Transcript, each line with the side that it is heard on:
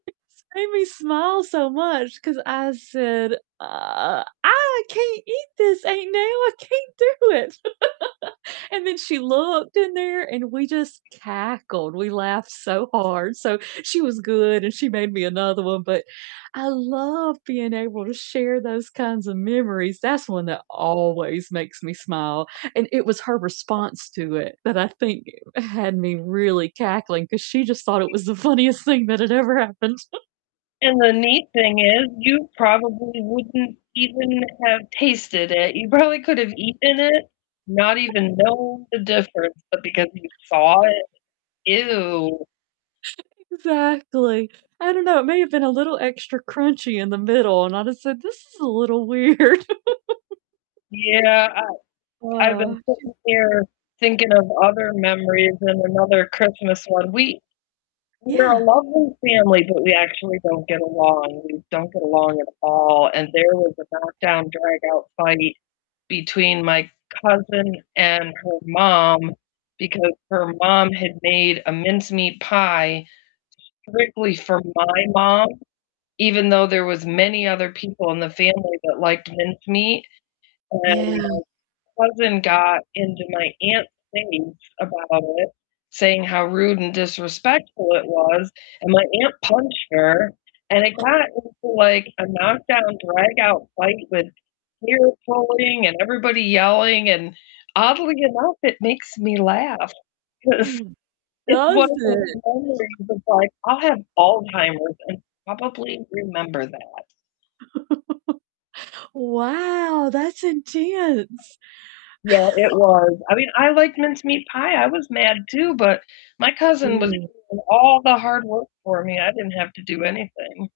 right: [unintelligible] made me smile so much 'cause I said, "Uh I can't eat this, Aunt Nell. I can't do it." And then she looked in there and we just cackled. We laughed so hard, so she was good and she made me another one, but I love being able to share those kinds of memories. That's one that always makes me smile, and it was her response to it that, I think, had me really cackling 'cause she just thought it was the funniest thing that had ever happened.
left: And the neat thing is you probably wouldn't even have tasted it. You probably could have eaten it not even known the difference, but because you saw it,
right: [unintelligible]
left: ew.
right: Exactly. I don't know, it may have been a little extra crunchy in the middle and I'd have said, "This is a little weird."
left: Yeah, I- I've been
right: Sh
left: sitting here thinking of other memories and another Christmas one, we- we're a
right: Yeah.
left: lovely family but we actually don't get along we don't get along at all, and there was a knock-down, drag-out fight between my cousin and her mom because her mom had made a mincemeat pie strictly for my mom even though there was many other people in the family that liked mincemeat, and
right: Yeah.
left: my cousin got into my aunt's face about it, saying how rude and disrespectful it was, and my aunt punched her, and it got into like a knock-down, drag-out fight with hair-pulling and everybody yelling, and oddly enough, it makes me laugh 'cause it's
right: Does
left: one of those
right: it?
left: memories that like, I'll have Alzheimer's and probably remember that.
right: Wow, that's intense.
left: Yeah, it was i mean, I like mincemeat pie. I was mad too, but my cousin was
right: [unintelligible]
left: doing all the hard work for me, I didn't have to do anything.